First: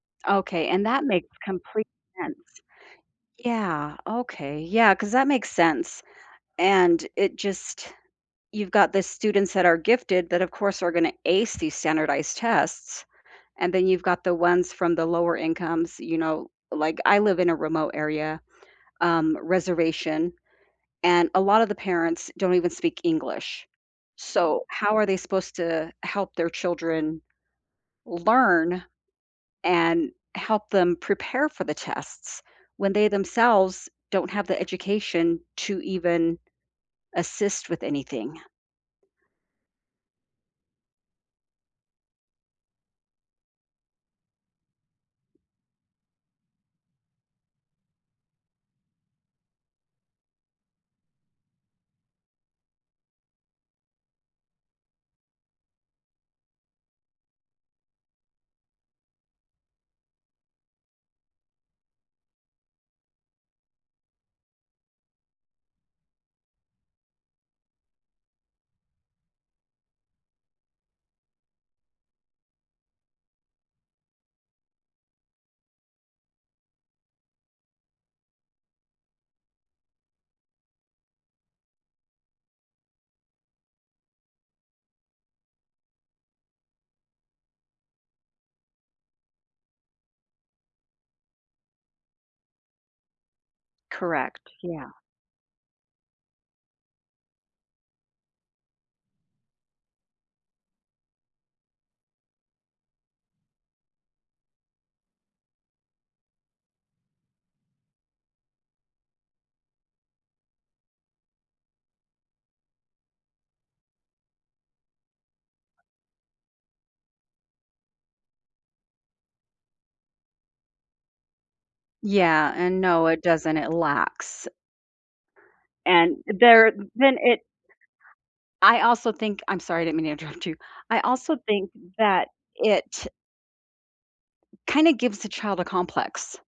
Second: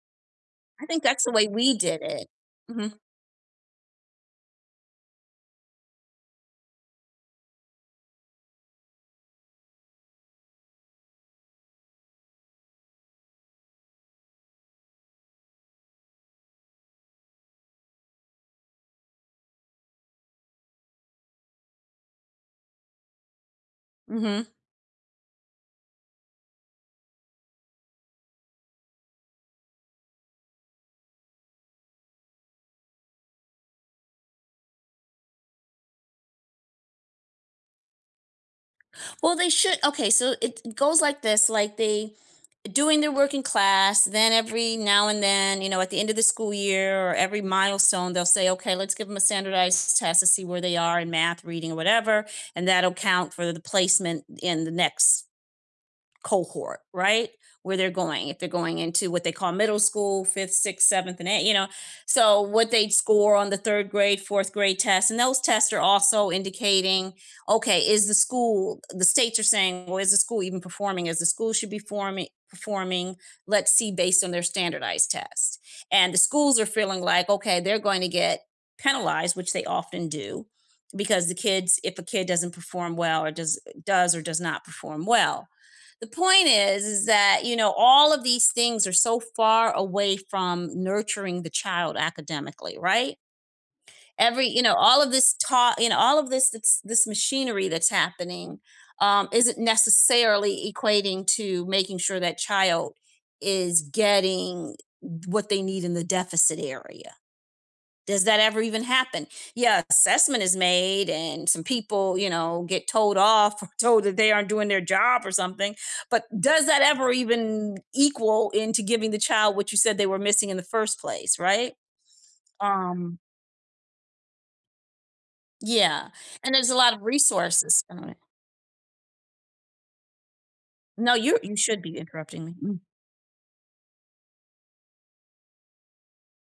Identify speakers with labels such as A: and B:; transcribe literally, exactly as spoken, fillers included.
A: Okay,
B: I
A: and
B: think
A: that
B: that's
A: makes
B: the way we
A: complete
B: did it.
A: sense.
B: Mhm.
A: Yeah, okay, yeah, 'cause that makes sense, and it just you've got the students that are gifted that, of course, are gonna ace these standardized tests, and then you've got the ones from the lower incomes, you know like, I live in a remote area, um, reservation, and a lot of the parents don't even speak English,
B: Mhm.
A: so, how are they supposed to help their children learn and help them prepare for the tests, when they themselves don't have the education to even assist with anything?
B: Well, they should okay, so it goes like this, like, they doing their work in class, then every now and then, you know, at the end of the school year or every milestone, they'll say, "Okay, let's give 'em a standardized test to see where they are in math, reading, whatever, and that'll count for the placement in the next cohort," right, where they're going, if they're going into what they call middle school; fifth, sixth, seventh, and eighth you know, so, what they'd score on the third grade, fourth grade tests, and those tests are also indicating, "Okay, is the school" the states are saying, "Well, is the school even performing, is the school should be forming performing, let's see based on their standardized tests," and the schools are feeling like, okay, they're going to get penalized, which they often do, because the kids if a kid doesn't perform well, or does does or does not perform well. The point is, is that, you know, all of these things are so far away from nurturing the child academically, right? Every
A: Correct,
B: you know,
A: yeah.
B: all of this taught you know, all of this this machinery that's happening, um, isn't necessarily equating to making sure that child is getting what they need in the deficit area. Does that ever even happen, yeah, assessment is made and some people, you know, get told off or told that they aren't doing their job or something, but does that ever even equal into giving the child what you said they were missing in the first place, right?
A: Yeah, and no,
B: Um
A: it doesn't, it lacks
B: Yeah,
A: and
B: and there's
A: there
B: a lot of
A: then it
B: resources [unintelligible]
A: I also think I'm sorry, I didn't mean to interrupt you, I
B: No,
A: also
B: you're you
A: think
B: should be
A: that
B: interrupting me, mm.
A: it kinda gives the child a complex.